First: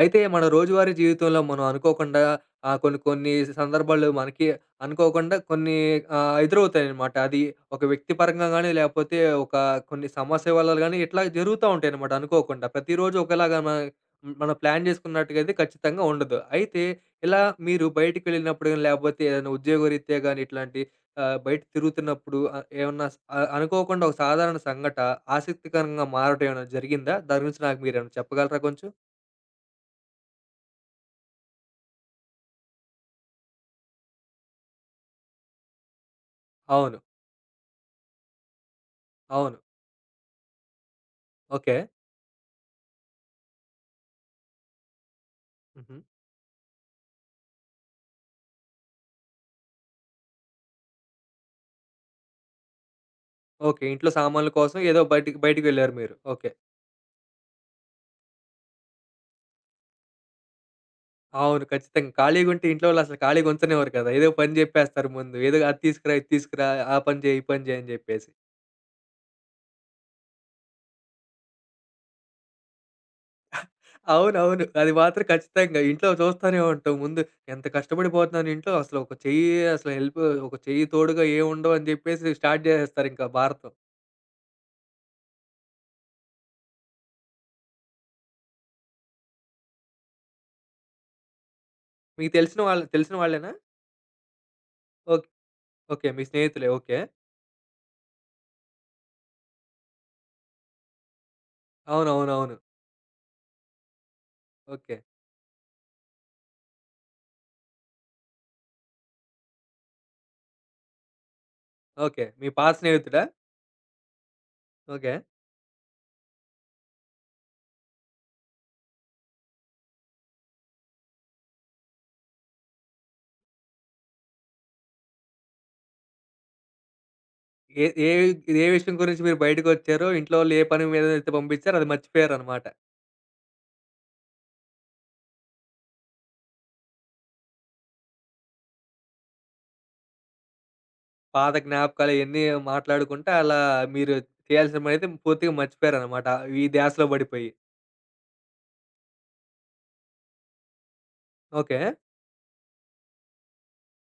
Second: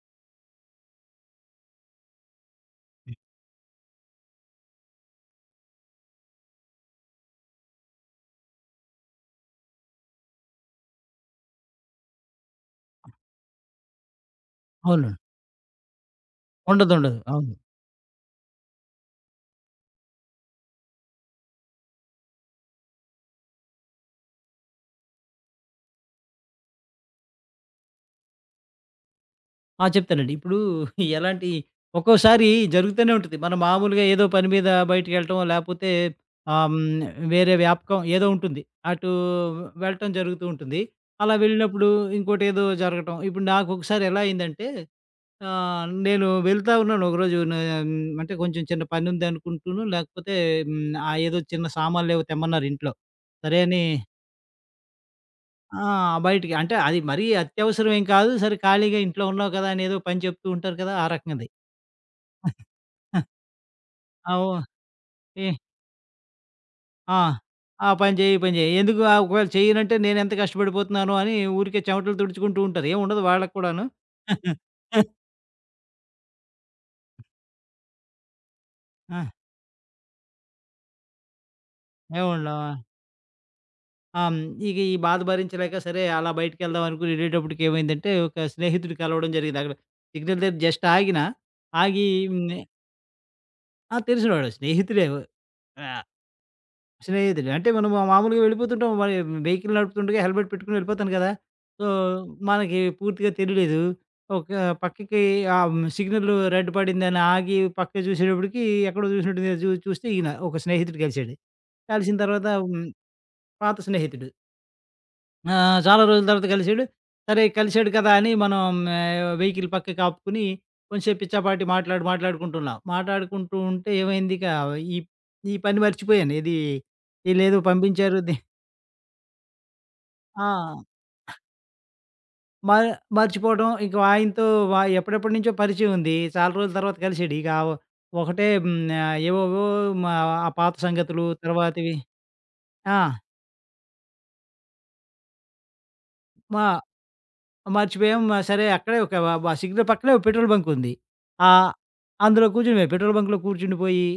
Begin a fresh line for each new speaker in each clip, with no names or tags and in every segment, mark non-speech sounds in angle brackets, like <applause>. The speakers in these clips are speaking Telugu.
అయితే మన రోజువారీ జీవితంలో మనం అనుకోకుండా కొన్ని కొన్ని సందర్భాలు మనకి అనుకోకుండా కొన్ని ఎదురవుతాయనమాట. అది ఒక వ్యక్తి పరంగా గాని, లేకపోతే ఒక కొన్ని సమస్య వల్ల గాని ఇట్లా జరుగుతా ఉంటాయనమాట అనుకోకుండా. ప్రతిరోజు ఒకలాగా మనం ప్లాన్
అవునండి.
చేసుకున్నట్టుగయితే ఖచ్చితంగా ఉండదు. అయితే
ఉండదుండదు.
ఇలా
అవును.
మీరు బయటికెళ్ళినప్పుడు గాని, లేకపోతే ఏదైనా ఉద్యోగరీత్యా గాని ఇట్లాంటి బయట తిరుగుతున్నప్పుడు ఏమన్నా అనుకోకుండా ఒక సాధారణ ఆసక్తికరంగా మారటం ఏమైనా జరిగిందా? దాని గురించి నాకు మీరేమైనా చెప్పగలరా కొంచెం?
ఆ! చెప్తానండి. ఇప్పుడు ఎలాంటి ఒక్కోసారి జరుగుతూనే ఉంటుంది. మనం మామూలుగా ఏదో పని మీద బయటికెళ్ళటమో, లేపోతే ఆహ్, హ్మ్,
అవును,
వేరే వ్యాపకం ఏదో ఉంటుంది. అటూ
అవును.
వెళ్ళటం జరుగుతూ ఉంటుంది. అలా
ఓకే.
వెళ్ళినప్పుడు ఇంకోటేదో జరగటం. ఇప్పుడు నాకొకసారి ఎలా అయిందంటే
హుహు.
నేను వెళ్తా ఉన్నాను ఒకరోజు హ్మ్, అంటే కొంచెం చిన్న పనుందనుకుంటూను, లేకపోతే హ్మ్, ఆ ఏదో చిన్న సామాన్లేవో తెమ్మన్నారు ఇంట్లో. సరే అని
ఓకే. ఇంట్లో సామాన్ల కోసం ఏదో బయటికి
ఆ!
బయటికెళ్లారు మీరు. ఓకే.
బయటికి అంటే అది మరీ అత్యవసరం ఏం కాదు. సరే ఖాళీగా ఇంట్లో ఉన్నావు కదా! అని ఏదో పని చెప్తూ ఉంటారు కదా! ఆ రకంది.
అవును, ఖచ్చితంగా. ఖాళీగుంటే ఇంట్లో వాళ్ళసలు
ఆ!
ఖాళీగా ఉంచనివ్వరు కదా! ఏదో
ఓ
పని జెప్పేస్తారు ముందు.
ఏ
ఏదో అది తీసుకురా, ఇది తీసుకురా, ఆ
ఆ!
పని జెయి, ఈ పని జెయి అని
ఆ పని
జెప్పేసి.
చెయి, ఈ పని చెయి. ఎందుకు ఒకవేళ చెయ్యనంటే నేనెంత కష్టపడిపోతున్నానో అని ఊరికే చెమటలు తుడుచుకుంటూ ఉంటారు. ఏముండదు వాళ్ళకి కూడాను.
అవునవును, అది మాత్రం ఖచ్చితంగా. ఇంట్లో చూస్తానే ఉంటాం ముందు. ఎంత కష్టపడిపోతున్నాను ఇంట్లో అసలు ఒక
ఆ!
చెయ్యి అసలు హెల్ప్, ఒక చెయ్యి తోడుగా ఏముండవు అని జెప్పేసి స్టార్ట్
ఏముండవు.
జేసేస్తారింకా భారతం.
ఆ! హ్మ్. ఇక ఈ బాధ భరించలేక సరే అలా బయటికెళ్దాం అనుకుని వెళ్ళేటప్పటికి ఏమైందంటే ఒక స్నేహితుడు కలవడం జరిగింది. అక్కడ సిగ్నల్ దగ్గర జస్ట్ ఆగిన. ఆగి
మీకు
హ్మ్.
తెలిసిన వాళ్ళు తెలిసిన వాళ్ళేనా?
ఆ! తెలిసినవాడు స్నేహితుడే.
ఓకే.
ఆ!
ఓకే, మీ స్నేహితులే. ఓకే.
స్నేహితుడు. అంటే మనం మామూలుగా వెళ్ళిపోతుంటాం. మరి వెహికల్ నడుపుతుండగా హెల్మెట్ పెట్టుకొని వెళ్ళిపోతాను కదా! సో,
అవునవునవును.
మనకి పూర్తిగా తెలీలేదు. ఒక
ఓకే.
పక్కకి సిగ్నల్ రెడ్ పడిందని ఆగి పక్కకి చూసేటప్పటికి ఎక్కడో చూసినట్టుంది చూస్తే ఈయన ఒక స్నేహితుడు కలిసాడు. కలిసిన
ఓకే, మీ
తర్వాత
పాత
హ్మ్,
స్నేహితుడా?
పాత స్నేహితుడు.
ఓకే.
ఆ! చాలా రోజుల తర్వాత కలిసాడు. సరే కలిసాడు కదా! అని మనం వెహికల్ పక్కకి ఆపుకుని కొంసేపు పిచ్చాపాటి మాట్లాడుకుంటున్నాం. మాట్లాడుకుంటూ ఉంటే ఏమైంది ఇక ఈ ఈ పని మర్చిపోయాను. ఇది ఈళ్ళేదో
ఏ ఏ
పంపించారు ది
ఏ విషయం గురించి మీరు బయటకొచ్చారో, ఇంట్లో
ఆ!
వాళ్ళు ఏ పని మీదనైతే పంపించారో అది మర్చిపోయారనమాట.
మ మర్చిపోవడం ఇక ఆయనతో ఎప్పడెప్పటి నుంచో పరిచయం ఉంది. చాలా రోజుల తర్వాత కలిసాడు. ఇక ఆ ఒకటే హ్మ్. ఏవేవో మా ఆ పాత సంగతులు
పాత
తర్వాత ఇవి
జ్ఞాపకాలు ఇయన్నీ
ఆ!
మాట్లాడుకుంటా అలా మీరు చేయాల్సిన పనైతే పూర్తిగా మర్చిపోయారనమాట.
మా
ఈ ధ్యాసలో పడిపోయి.
మర్చిపోయాం. సరే అక్కడే ఒక వ సిగ్నల్ పక్కనే ఒక పెట్రోల్ బంక్ ఉంది. ఆహ్,
ఓకే.
అందులో కూర్చునిపోయాం. పెట్రోల్ బంక్‌లో కూర్చుండిపోయి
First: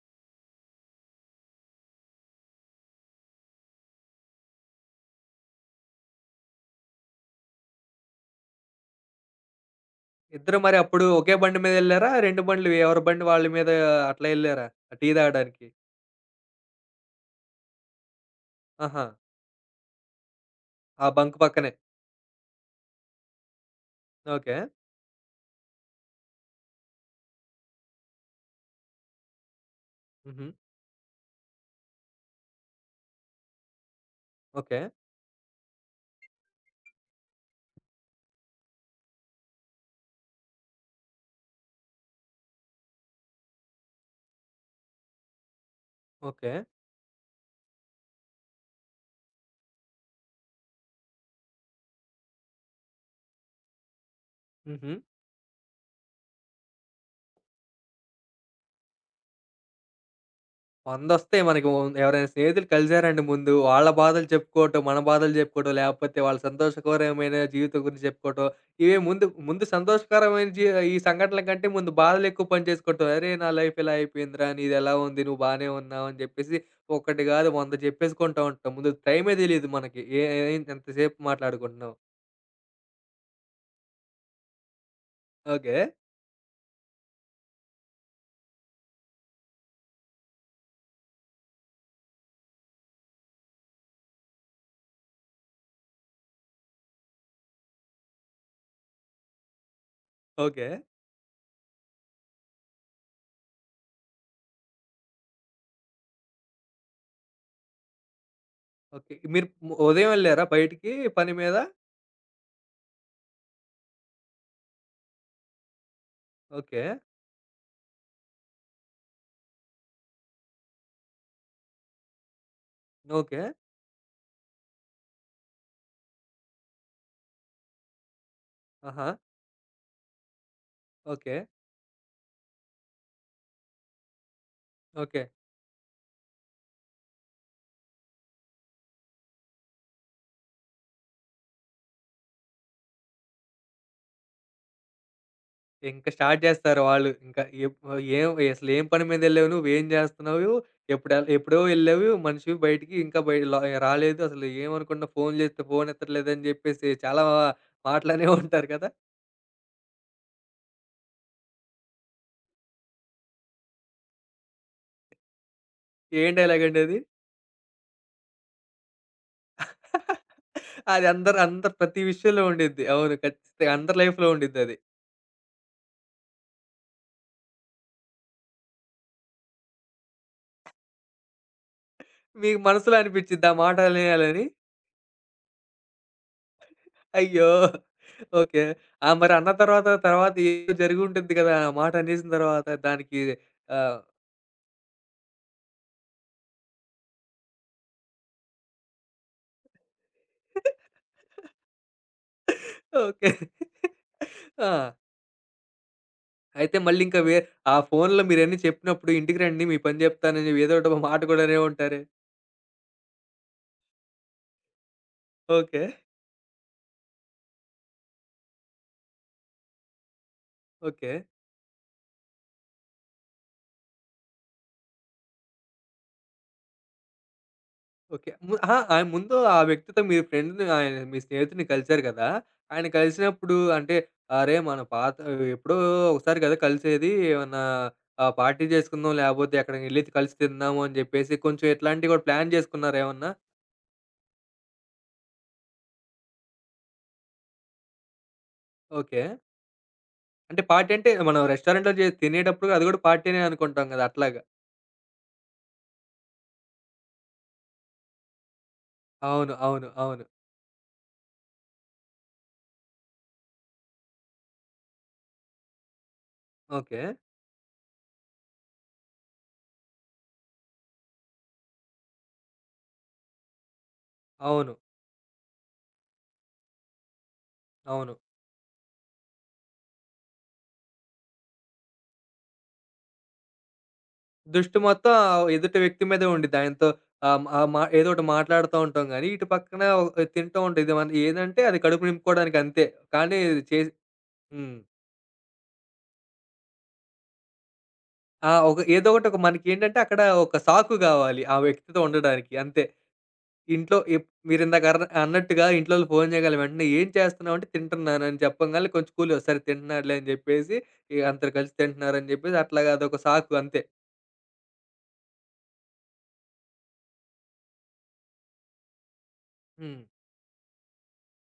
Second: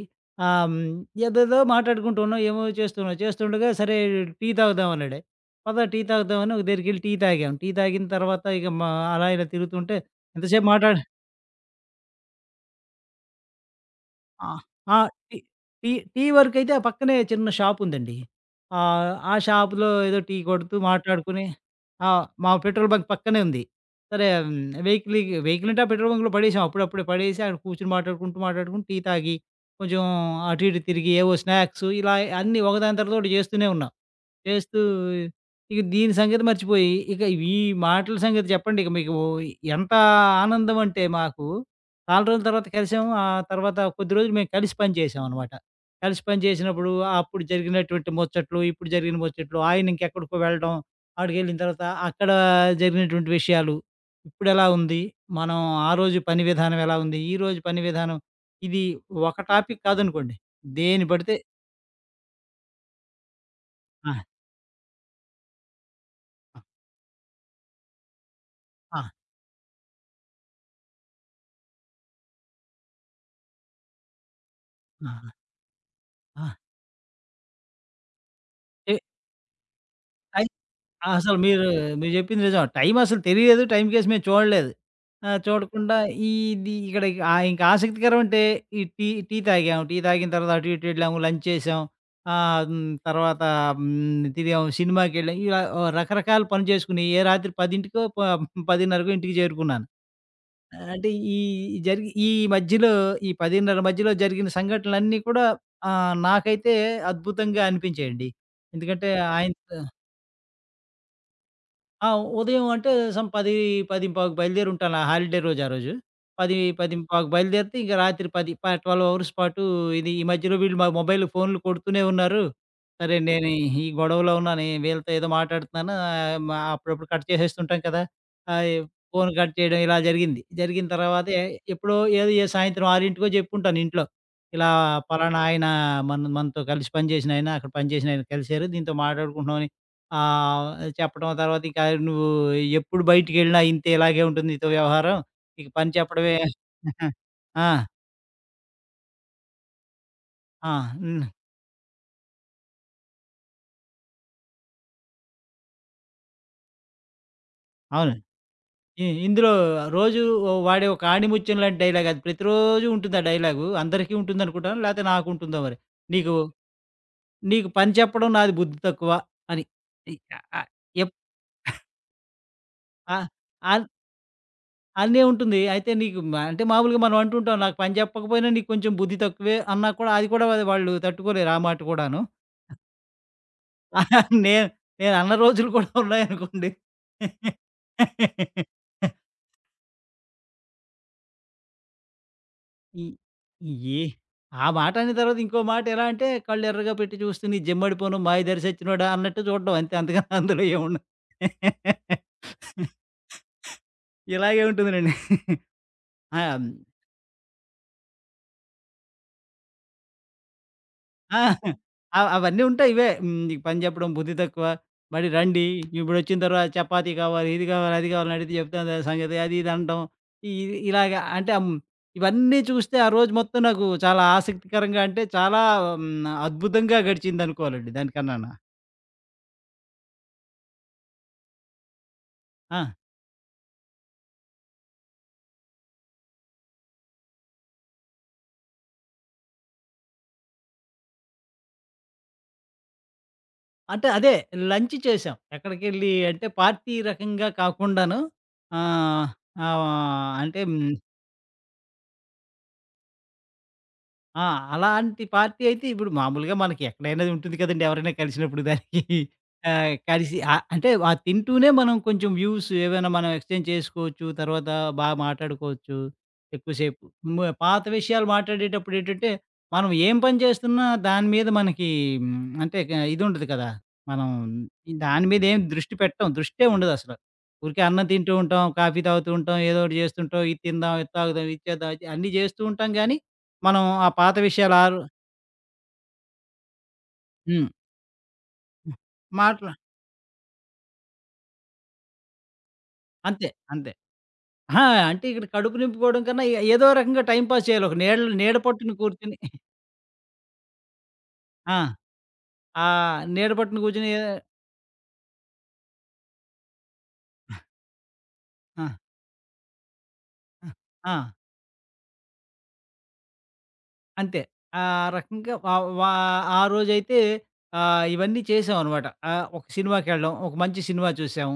ఆహ్, హ్మ్, ఏదేదో మాట్లాడుకుంటూ ఉన్నాం. ఏమో చేస్తున్నాం. చేస్తుండగా సరే టీ తాగుదాం అన్నాడు. పద టీ తాగుదాం అని ఒక దగ్గరికెళ్ళి టీ తాగాం. టీ తాగిన తర్వాత ఇక మా అలా ఇలా తిరుగుతుంటే
ఇద్దరు
ఎంతసేపు
మరి
మాట్లాడ
అప్పుడు ఒకే బండి మీదెళ్లారా? 2 బండ్లు ఎవరి బండి వాళ్ళ మీద అట్లా
ఆ!
ఎళ్లారా?
ఆ!
టీ
టీ
తాగడానికి?
టీ టీ వరకైతే ఆ పక్కనే చిన్న షాపుందండి.
ఆహా!
ఆ షాపులో ఏదో టీ కొడుతూ
ఆ బంక్
మాట్లాడుకుని
పక్కనే.
ఆ! మా పెట్రోల్ బంక్ పక్కనే ఉంది. సరే
ఓకే.
హ్మ్, వెహికల్ వెహికల్ అంటే ఆ పెట్రోల్ బంక్‌లో పడేసాం. అప్పుడప్పుడే పడేసి అక్కడ కూర్చొని మాట్లాడుకుంటూ టీ తాగి కొంచెం
హుహు.
అటు ఇటు తిరిగి ఏవో స్నాక్స్ ఇలా అన్నీ ఒకదాని తర్వాత ఒకటి చేస్తూనే ఉన్నాం. చేస్తూ
ఓకే.
ఇక దీని సంగతి మర్చిపోయి, ఇక ఈ మాటల సంగతి చెప్పండి ఇక మీకు ఎంత ఆనందం అంటే మాకు చాలా రోజుల తర్వాత కలిసాము. ఆ తర్వాత కొద్ది రోజులు మేము కలిసి పనిచేసాం అనమాట. కలిసి
ఓకే.
పనిచేసినప్పుడు అప్పుడు జరిగినటువంటి ముచ్చట్లు, ఇప్పుడు జరిగిన ముచ్చట్లు, ఆయన ఇంకెక్కడికో వెళ్ళడం, ఆడికెళ్ళిన తర్వాత అక్కడ జరిగినటువంటి విషయాలు, ఇప్పుడెలా
హుహు.
ఉంది? మనం ఆ రోజు పని విధానం ఎలా ఉంది? ఈ రోజు పని విధానం ఇది ఒక టాపిక్ కాదనుకోండి. దేన్ని పడితే
వందొస్తాయి మనకి. ఓ ఎవరైనా స్నేహితులు కలిసారంటే ముందు, వాళ్ళ
ఆ!
బాధలు చెప్పుకోవటం, మన బాధలు చెప్పుకోవటం, లేకపోతే వాళ్ళ
ఆ!
సంతోషకరమైన జీవితం గురించి చెప్పుకోవటం. ఇవే
ఆ!
ముందు ముందు సంతోషకరమైన జీ ఈ సంఘటనల కంటే ముందు బాధలు ఎక్కువ పని చేసుకోవటం. "అరే! నా లైఫ్ ఇలా అయిపోయిందిరా, నీదెలా
ఆ!
ఉంది? నువ్వు బానే ఉన్నావా?" అని
ఆ!
చెప్పేసి ఒకటి కాదు 100 చెప్పేసుకుంటా ఉంటాం. ముందు టైమే తెలీదు మనకి. ఏ
ఏ
ఏం
ఆ!
ఎంతసేపు
అసలు
మాట్లాడుకుంటున్నాం.
మీరు జెప్పింది నిజం. టైం అసలు తెలియలేదు. టైంకేసి మేము చూడలేదు. ఆ!
ఓకే.
చూడకుండా ఇది ఇక్కడ ఇంకా ఆసక్తికరం అంటే ఈ టీ టీ తాగాం. టీ తాగిన తర్వాత అటు ఇటు వెళ్ళాము. లంచ్ చేసాం. తర్వాత తిరిగాము. సినిమాకెళ్ళాం. ఇలా ఓ రకరకాల పనులు చేసుకుని ఏ రాత్రి 10కో ప 10:30కో ఇంటికి చేరుకున్నాను.
ఓకే.
అంటే ఈ జరిగి ఈ మధ్యలో ఈ 10:30 మధ్యలో జరిగిన సంఘటనలన్నీ కూడా నాకైతే అద్భుతంగా అనిపించాయండి. ఎందుకంటే
ఓకే. మీరు
ఆయన
ఉదయం ఎళ్లారా బయటికి పని మీద?
ఆ! ఉదయం అంటే సమ్ 10, 10:15కు బయలుదేరి ఉంటాను. ఆ హాలిడే రోజు ఆ రోజు. 10,
ఓకే.
10:15కు బయలుదేరితే ఇంక రాత్రి 10 ప 12 అవర్స్ పాటు ఇది ఈ మధ్యలో వీళ్ళు మా మొబైల్ ఫోన్‌లు కొడుతూనే ఉన్నారు. సరే
ఓకే.
నేను ఈ గొడవలో ఉన్నాను. ఈ వీళ్ళతో ఏదో మాట్లాడుతున్నాను. ఆహ్, మ అప్పుడప్పుడు కట్ చేసేస్తుంటాం కదా! ఆహ్,
ఆహా!
ఫోన్ కట్ చేయడం ఇలా జరిగింది. జరిగిన తర్వాత
ఓకే.
ఎప్పుడో ఏదో ఏ సాయంత్రం 6కో చెప్పుకుంటాను ఇంట్లో. ఇలా
ఓకే.
పలానా ఆయన మనతో కలిసి పనిచేసిన ఆయన, అక్కడ పనిచేసిన ఆయన కలిసారు. దీంతో మాట్లాడుకుంటున్నాం అని ఆహ్, చెప్పడం తర్వాత ఇక నువ్వు ఎప్పుడు బయటికెళ్ళినా ఇంతే ఇలాగే ఉంటుంది నీతో వ్యవహారం. నీకు పని
ఇంక
చెప్పడమే
స్టార్ట్ జేస్తారు వాళ్ళు.
<laughs>
ఇంకా
ఆ!
ఎప్ ఏం అసలేం పని మీదెళ్ళావు నువ్వు? ఏం జేస్తున్నావు?
ఆ! హ్మ్.
ఎప్పుడో ఎళ్ళావు. మనిషివి బయటికి ఇంకా బయ ల రాలేదు. అసలు ఏమనుకుంటున్నా ఫోన్ జేస్తే ఫోన్ ఎత్తట్లేదని జెప్పేసి చాలా
అవును.
మాటలనే ఉంటారు కదా!
ఇందులో రోజు వాడే ఒక ఆణిముత్యం లాంటి డైలాగ్ అది ప్రతిరోజు ఉంటుంది ఆ డైలాగు. అందరికీ ఉంటుందనుకుంటాను. లేతే నాకుంటుందో మరి.
ఏం
నీకు
డైలాగండి అది?
నీకు పని చెప్పడం నాది బుద్ధి తక్కువ అని. ఇ
<laughs>
ఆహ్, ఆహ్,
అది
ఎప్
అందరు అందరు ప్రతి విషయంలో ఉండిద్ది. అవును,
ఆహ్,
ఖచ్చితంగా
అన్
అందరి లైఫ్‌లో ఉండిద్దది.
అనే ఉంటుంది. అయితే నీకు అంటే మామూలుగా మనం అంటుంటాం నాకు పని చెప్పకపోయినా నీకు కొంచెం బుద్ధి తక్కువే అన్నా కూడా అది కూడా వాళ్ళు తట్టుకోలేరు ఆ మాట కూడాను.
మీకు మనసులో అనిపిచ్చిద్దా ఆ మాట అనేయాలని?
నేను నేనన్న రోజులు కూడా ఉన్నాయనుకోండి.
అయ్యో! ఓకే. ఆ! మరి అన్న తర్వాత, తర్వాత ఏదో జరిగుంటుంది గదా! ఆ మాట అనేసిన తర్వాత
ఈ
దానికి ఆహ్
ఈ ఆ మాటని తర్వాత ఇంకో మాట ఎలా అంటే, కళ్ళెర్రగా పెట్టి చూస్తే నీ జమ్మడిపోను మాయదారి సచ్చినోడా అన్నట్టు చూడడం అంతే. అంతకన్నా అందులో ఏముండదు.
<laughs>
<laughs>
ఓకే.
ఇలాగే
ఆ!
ఉంటుందిలెండి. ఆ!
అయితే మళ్ళింకా వే ఆ ఫోనులో మీరన్నీ చెప్పినప్పుడు ఇంటికి రండి మీ పని జెప్తానని ఏదో ఒకటి మాట
ఆ!
గూడా అనే ఉంటారే.
అవన్నీ ఉంటాయి. ఇవే హ్మ్. నీకు పని చెప్పడం, బుద్ధి తక్కువ, మళ్ళీ రండి
ఓకే.
ఇప్పుడొచ్చిన తర్వాత చపాతీ కావాలి, ఇది కావాలి, అది కావాలని అడిగితే చెప్తాను దాని సంగతి అది ఇది అనడం. ఇ
ఓకే.
ఇలాగ అంటే ఇవన్నీ చూస్తే ఆ రోజు మొత్తం నాకు చాలా ఆసక్తికరంగా అంటే చాలా హ్మ్, అద్భుతంగా గడిచిందనుకోవాలండి
ఓకే.
దానికన్నాను.
అహా! ఆయన ముందు ఆ వ్యక్తితో మీ ఫ్రెండ్‌ని ఆయన మీ స్నేహితుడిని కలిసారు గదా!
ఆ!
ఆయన కలిసినప్పుడు అంటే "అరే! మన పాత ఎప్పుడో ఒకసారి గదా కలిసేది. ఏమన్నా పార్టీ జేసుకుందాం లేపోతే ఎక్కడికెళ్ళి కలిసి తిందాము" అని జెప్పేసి కొంచెం ఇట్లాంటివి గూడా ప్లాన్ జేసుకున్నారా ఏమన్నా?
అంటే అదే లంచ్ చేసాం. ఎక్కడికెళ్ళి అంటే పార్టీ రకంగా కాకుండాను
ఓకే.
ఆహ్, ఆహ్,
అంటే
అంటే హ్మ్.
పార్టీ అంటే మనం రెస్టారెంట్‌లో తినేటప్పుడు అది గూడా పార్టీనే అనుకుంటాం గదా! అట్లాగా.
ఆ! అలాంటి పార్టీ అయితే ఇప్పుడు మామూలుగా మనకి ఎక్కడైనా ఉంటుంది కదండీ! ఎవరైనా కలిసినప్పుడు దానికి
అవును, అవును, అవును.
కలిసి అంటే ఆ తింటూనే మనం కొంచెం వ్యూస్ ఏవైనా మనం ఎక్స్‌చేంజ్ చేసుకోవచ్చు. తర్వాత బాగా మాట్లాడుకోవచ్చు
ఓకే.
ఎక్కువసేపు. మ పాత విషయాలు మాట్లాడేటప్పుడు ఏంటంటే, మనం ఏం పని చేస్తున్నా దాని మీద మనకి హ్మ్, అంటే ఇది ఉండదు కదా! మనం
అవును.
దాని మీద ఏం దృష్టి పెట్టం. దృష్టే ఉండదసల. ఊరికే అన్నం
అవును.
తింటూ ఉంటాం, కాఫీ తాగుతూ ఉంటాం, ఏదో ఒకటి చేస్తుంటాం, ఇది తిందాం, ఇది తాగుదాం, ఇది చేద్దాం, అది అన్నీ చేస్తూ ఉంటాం గానీ మనం ఆ పాత విషయాలు
దృష్టి
ఆరు
మొత్తం ఆ ఎదుటి వ్యక్తి మీదే ఉండిద్ది. ఆయనతో ఆహ్, ఆహ్,
హ్మ్.
మా ఏదో ఒకటి మాట్లాడుతా
హ్మ్.
ఉంటాం గానీ, ఇటు
మాట్లా
పక్కన ఒక- తింటూ ఉంటాం. ఇది మన ఏదంటే అది కడుపు నింపుకోవడానికి అంతే. కానీ
అంతే.
ఇది చేసి
అంతే.
హ్మ్.
అహా! అంటే ఇక్కడ కడుపు నింపుకోవడం కన్నా ఏ ఏదో రకంగా టైమ్ పాస్ చేయాలి. ఒక
ఆ!
నీడ
ఒక
పట్టున
ఏదో ఒకటి ఒక
కూర్చొని
మనకేంటంటే అక్కడ ఒక సాకు గావాలి. ఆ
ఆ!
వ్యక్తితో ఉండడానికి అంతే.
ఆ నీడ పట్టున
ఇంట్లో
కూర్చొని
మీరిందాక అన్నట్టుగా ఇంట్లోళ్ళు ఫోను చేయగాలే వెంటనే "ఏం చేస్తున్నావంటే" "తింటున్నానని"
ఆ!
చెప్పంగాలనే కొంచెం కూల్ సరే తింటున్నాడులే అని
ఆ!
చెప్పేసి
ఆ!
ఇగ అందరూ కలిసి తింటున్నారని చెప్పేసి అట్లాగా అదొక సాకు అంతే.
అంతే. ఆ రకంగా వ వా ఆ రోజైతే ఇవన్నీ చేసామనమాట. ఒక
హ్మ్.
సినిమాకెళ్ళడం, ఒక మంచి సినిమా చూసాం.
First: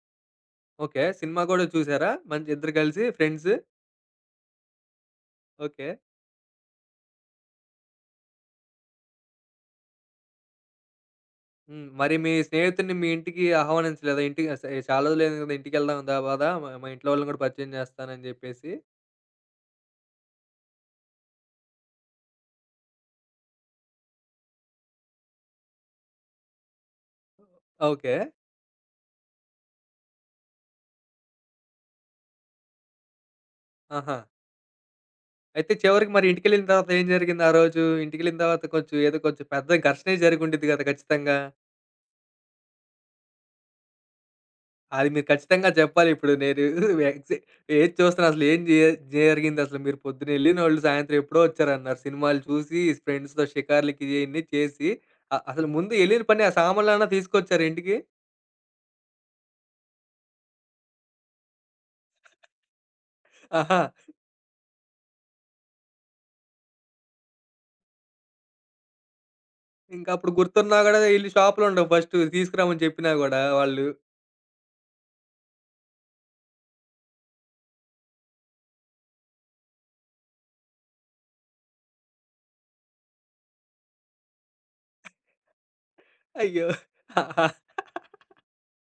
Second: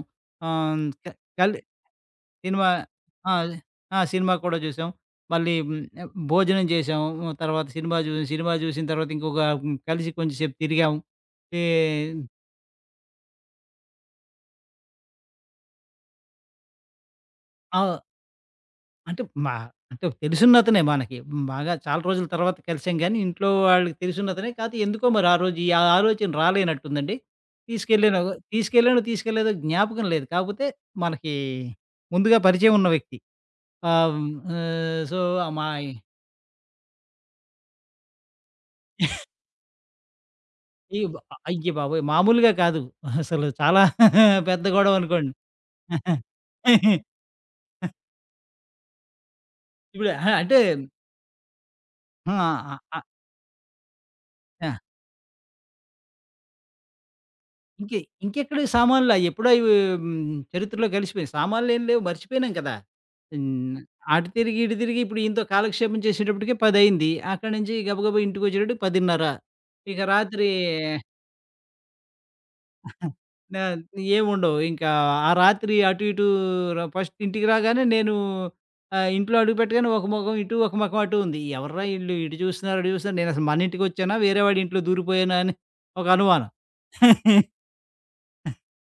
ఆహ్, హ్మ్.
ఓకే,
క
సినిమా
కల్
గూడా చూసారా? మంచి
సినిమా
ఇద్దరు కలిసి
ఆ!
ఫ్రెండ్స్?
ఆ! సినిమా కూడా చూసాం. మళ్ళీ హ్మ్,
ఓకే.
భోజనం చేసాం. తర్వాత సినిమా చూసాం. సినిమా చూసిన తర్వాత ఇంకొక కలిసి కొంచెం సేపు తిరిగాం. ఏ
హ్మ్. మరి మీ స్నేహితుడిని మీ ఇంటికి ఆహ్వానించలేదా? ఇంటికి అస ఏ చాలా రోజులయింది గదా! ఇంటికెళ్దాం దా పదా మా మా ఇంట్లో వాళ్ళని గూడా పరిచయం
ఆ!
చేస్తానని జెప్పేసి.
అంటే అంటే తెలుసున్నతనే మనకి. బాగా చాలా రోజుల తర్వాత కలిసాం గానీ, ఇంట్లో వాళ్ళకి తెలిసున్నతనే. కాపోతే ఎందుకో మరి ఆ రోజు ఈ ఆ ఆలోచన రాలేనట్టుందండి.
ఓకే.
తీసుకెళ్ళానో తీసుకెళ్ళానో తీసుకెళ్ళలేదో జ్ఞాపకం లేదు. కాకపోతే మనకి ముందుగా పరిచయం ఉన్న వ్యక్తి. ఆహ్,
ఆహా!
హ్మ్, సో, మా
అయితే చివరికి మరి ఇంటికెళ్ళిన తర్వాత ఏం జరిగింది ఆ రోజు? ఇంటికెళ్ళిన తర్వాత కొంచెం ఏదో కొంచెం పెద్ద ఘర్షణే జరిగుండిద్ది గదా!
ఈ బ
ఖచ్చితంగా.
అయ్యబాబోయ్! మామూలుగా కాదు. అసలు చాలా <laughs> పెద్ద
అది మీరు
గొడవనుకోండి.
ఖచ్చితంగా జెప్పాలి ఇప్పుడు. నేను <laughs>
<laughs>
ఎగ్స్ ఎదురు చూస్తున్నా అసలు ఏం జె జరిగిందసలు? మీరు
ఇప్పుడు
పొద్దున
అహా! అంటే
ఎళ్ళినోళ్ళు సాయంత్రం ఎప్పుడో వచ్చారన్నారు. సినిమాలు
ఆ!
చూసి
అ
ఫ్రెండ్స్‌తో షికార్లకి ఇయన్నీ
ఆ!
చేసి అసలు ముందు ఎళ్ళిన పని ఆ సామాన్లన్నా తీసుకొచ్చారా ఇంటికి?
ఇంకె ఇంకెక్కడివి సామాన్లు అయ్యెప్పుడో అవి చరిత్రలో కలిసిపోయాయి. సామాన్లేం లేవు మర్చిపోయినాం కదా! హ్మ్.
ఆహా!
అటు తిరిగి, ఇటు తిరిగి ఇప్పుడు ఈయనతో కాలక్షేపం చేసేటప్పటికే 10 అయింది. అక్కడి నుంచి గబగబా ఇంటికొచ్చేటప్పటికి 10:30 ఇక
ఇంక అప్పుడు
రాత్రి
గుర్తున్నా గూడా ఎళ్లి షాప్‌లో ఉండవు ఫస్ట్ తీసుకురామని చెప్పినా గూడా
నా
వాళ్ళు.
ఏముండవు. ఇంకా ఆ రాత్రి అటు ఇటు ఫస్ట్ ఇంటికి రాగానే నేను ఇంట్లో అడుగుపెట్టగానే ఒక మొఖం ఇటు, ఒక మొఖం అటు ఉంది. ఎవర్రా ఈళ్ళు ఇటు చూస్తున్నారు, అటు చూస్తున్నారు. నేనసలు మన ఇంటికొచ్చానా, వేరే వాడి ఇంట్లో దూరిపోయానా అని ఒక అనుమానం.
అయ్యో! <laughs> ఆహా.
<laughs>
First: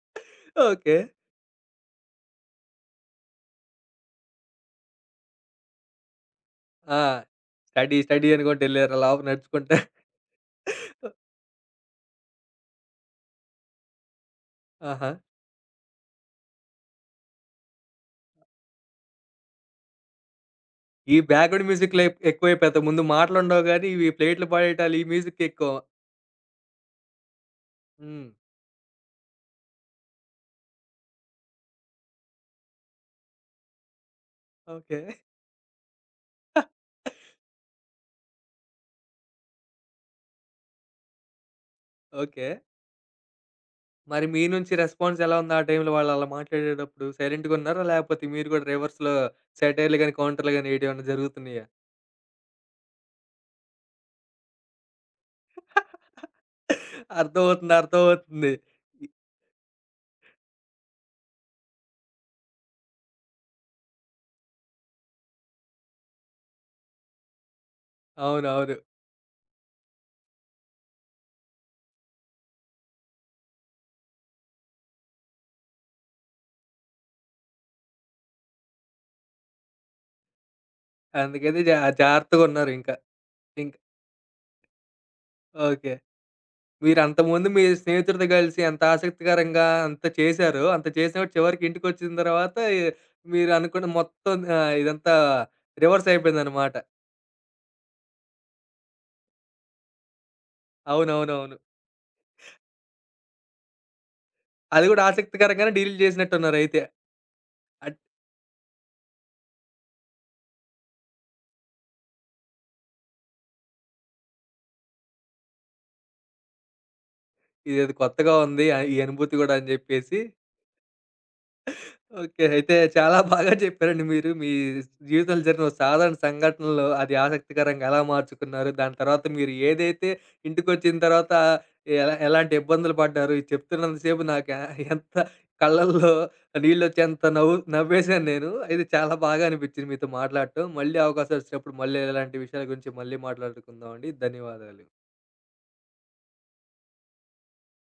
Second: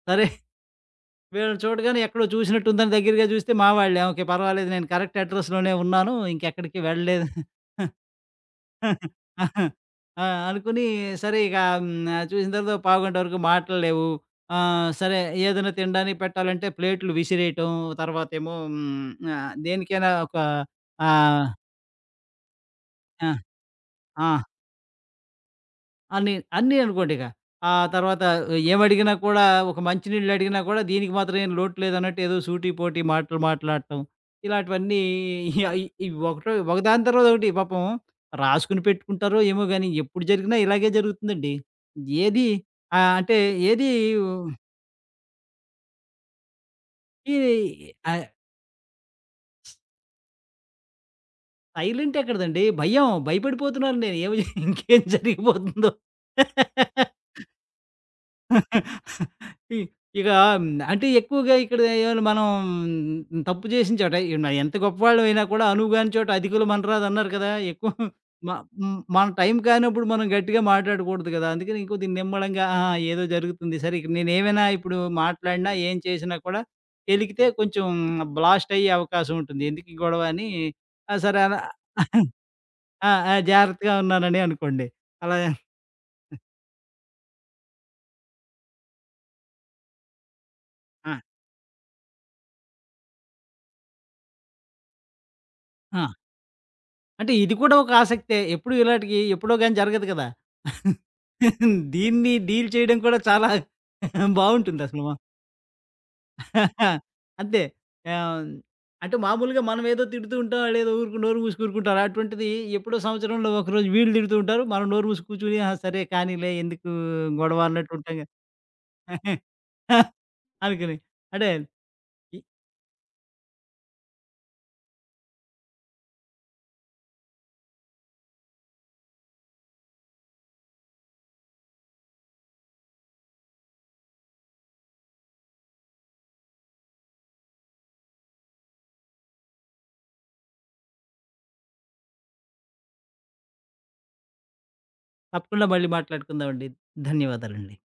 సరే
ఓకే.
వీళ్ళని చూడగానే ఎక్కడో చూసినట్టుందని దగ్గరగా చూస్తే మా వాళ్ళే. ఓకే. పర్వాలేదు నేను కరెక్ట్ అడ్రెస్‌లోనే ఉన్నాను. ఇంకెక్కడికి
ఆ!
వెళ్ళలేదు.
స్టడీ, స్టడీ అనుకుంటూ ఎళ్లారా లోపల
ఆహా.
నడుచుకుంటా?
ఆ! అనుకుని సరే ఇక హ్మ్. చూసిన తర్వాత పావుగంట వరకు మాటల్లేవు.
ఆహా!
సరే ఏదైనా తినడానికి పెట్టాలంటే ప్లేట్లు విసిరేయటం తర్వాతేమో హ్మ్. ఆహ్, దేనికైనా ఒక
ఈ
ఆహ్,
బ్యాక్‌గ్రౌండ్ మ్యూజిక్‌లే ఎక్కువైపోతాయి. ముందు
ఆ!
మాటలుండవు గానీ, ఇవి
ఆ!
ప్లేట్లు పడేయటాలు, ఈ మ్యూజిక్ ఎక్కువ.
అని అన్నీ అనుకోండిక. ఆ తర్వాత
హ్మ్.
ఏమడిగినా కూడా ఒక మంచి నీళ్ళు అడిగినా కూడా దీనికి మాత్రం ఏం లోటు లేదన్నట్టు ఏదో సూటిపోటి మాటలు మాట్లాడటం.
ఓకే.
ఇలాంటివన్నీ ఇవి ఒకదాని తర్వాత ఒకటి పాపం రాసుకొని పెట్టుకుంటారో ఏమో గానీ ఎప్పుడు జరిగినా ఇలాగే జరుగుతుందండి. ఏది
ఓకే.
ఆహ్, అంటే ఏది
మరి మీ నుంచి రెస్పాన్స్ ఎలా ఉంది? ఆ టైంలో వాళ్ళు అలా మాట్లాడేటప్పుడు
ఈ
సైలెంట్‌గున్నారా?
ఆహ్,
లేపోతే మీరు కూడా రివర్స్‌లో సెటైర్‌లు గాని, కౌంటర్‌లు గాని ఏయడమేమైనా జరుగుతున్నాయా?
సైలెంట్ ఎక్కడిదండి భయం. భయపడిపోతున్నాను నేను ఇంకేం జరిగిపోతుందో.
అర్థమవుతుంది, అర్థమవుతుంది. ఇ
<laughs> ఇ ఇక హ్మ్, అంటే ఎక్కువగా ఇక్కడ ఏమైనా మనం తప్పు చేసిన చోట ఇ న ఎంత గొప్పవాళ్ళమైనా కూడా అనువుగాని చోట అధికులు మనరాదు అన్నారు కదా! మ
అవునవును.
మన టైం కానప్పుడు మనం గట్టిగా మాట్లాడకూడదు కదా! అందుకని ఇంకొద్ది నిమ్మళంగా ఆహా! ఏదో జరుగుతుంది. సరే ఇక్కడ నేనేమైనా ఇప్పుడు మాట్లాడినా, ఏం చేసినా కూడా ఎలికితే కొంచెం బ్లాస్ట్ అయ్యే అవకాశం ఉంటుంది. ఎందుకు ఈ గొడవ అని ఆ! సరే అలా
అందుకని
<laughs>
జాగ్రత్తగున్నారింక.
ఆ! ఆ!
ఇంక
జాగ్రత్తగా ఉన్నానని అనుకోండి. అలా
ఓకే. మీరంతకుముందు మీ స్నేహితుడితో కలిసి ఎంత ఆసక్తికరంగా అంత చేశారో, అంత
ఆ!
చేసినప్పుడు చివరికి ఇంటికొచ్చిన తర్వాత మీరు అనుకున్న మొత్తం ఇదంతా
ఆ!
రివర్స్ అయిపోయిందనమాట.
అంటే ఇది కూడా ఒక ఆసక్తే. ఎప్పుడు ఇలాటికి ఎప్పుడో గాని జరగదు కదా! <laughs>
అవునవునవును.
దీన్ని డీల్ చేయడం కూడా చాలా <laughs>
అది గూడా
బావుంటుందసలు.
ఆసక్తికరంగానే డీల్ చేసినట్టున్నారైతే.
<laughs> అంతే.
అట్
ఆహ్, అంటే మామూలుగా మనమేదో తిడుతూ ఉంటాం. ఆడేదో ఊరుకు నోరు మూసి కూరుకుంటారు. అటువంటిది ఎప్పుడో సంవత్సరంలో ఒకరోజు వీళ్ళు తిడుతూ ఉంటారు. మనం నోరు మూసి కూర్చొని ఆ! సరే కానీలే ఎందుకు గొడవ
ఇదేదో
అన్నట్టు ఉంటాం
కొత్తగా
కదా!
ఉంది, ఈ అనుభూతి గూడా అని
<laughs>
జెప్పేసి.
అనుకుని. అంటే, ఇ
ఓకే. అయితే చాలా బాగా చెప్పారండి మీరు. మీ జీవితంలో జరిగిన ఒక సాధారణ సంఘటనలో అది ఆసక్తికరంగా ఎలా మార్చుకున్నారు? దాని తర్వాత మీరు ఏదైతే ఇంటికొచ్చిన తర్వాత ఎలాంటి ఇబ్బందులు పడ్డారు? ఇది చెప్తున్నంత సేపు నాకు ఎ- ఎంత కళ్ళల్లో నీళ్ళొచ్చేంత నవ్వు నవ్వేశాను నేను. అయితే చాలా బాగా అనిపిచ్చింది మీతో మాట్లాడటం. మళ్ళీ అవకాశం వచ్చినప్పుడు మళ్ళీ ఇలాంటి విషయాల గురించి మళ్ళీ మాట్లాడుకుందామండి. ధన్యవాదాలు.
తప్పకుండా మళ్ళీ మాట్లాడుకుందామండి. ధన్యవాదాలండి.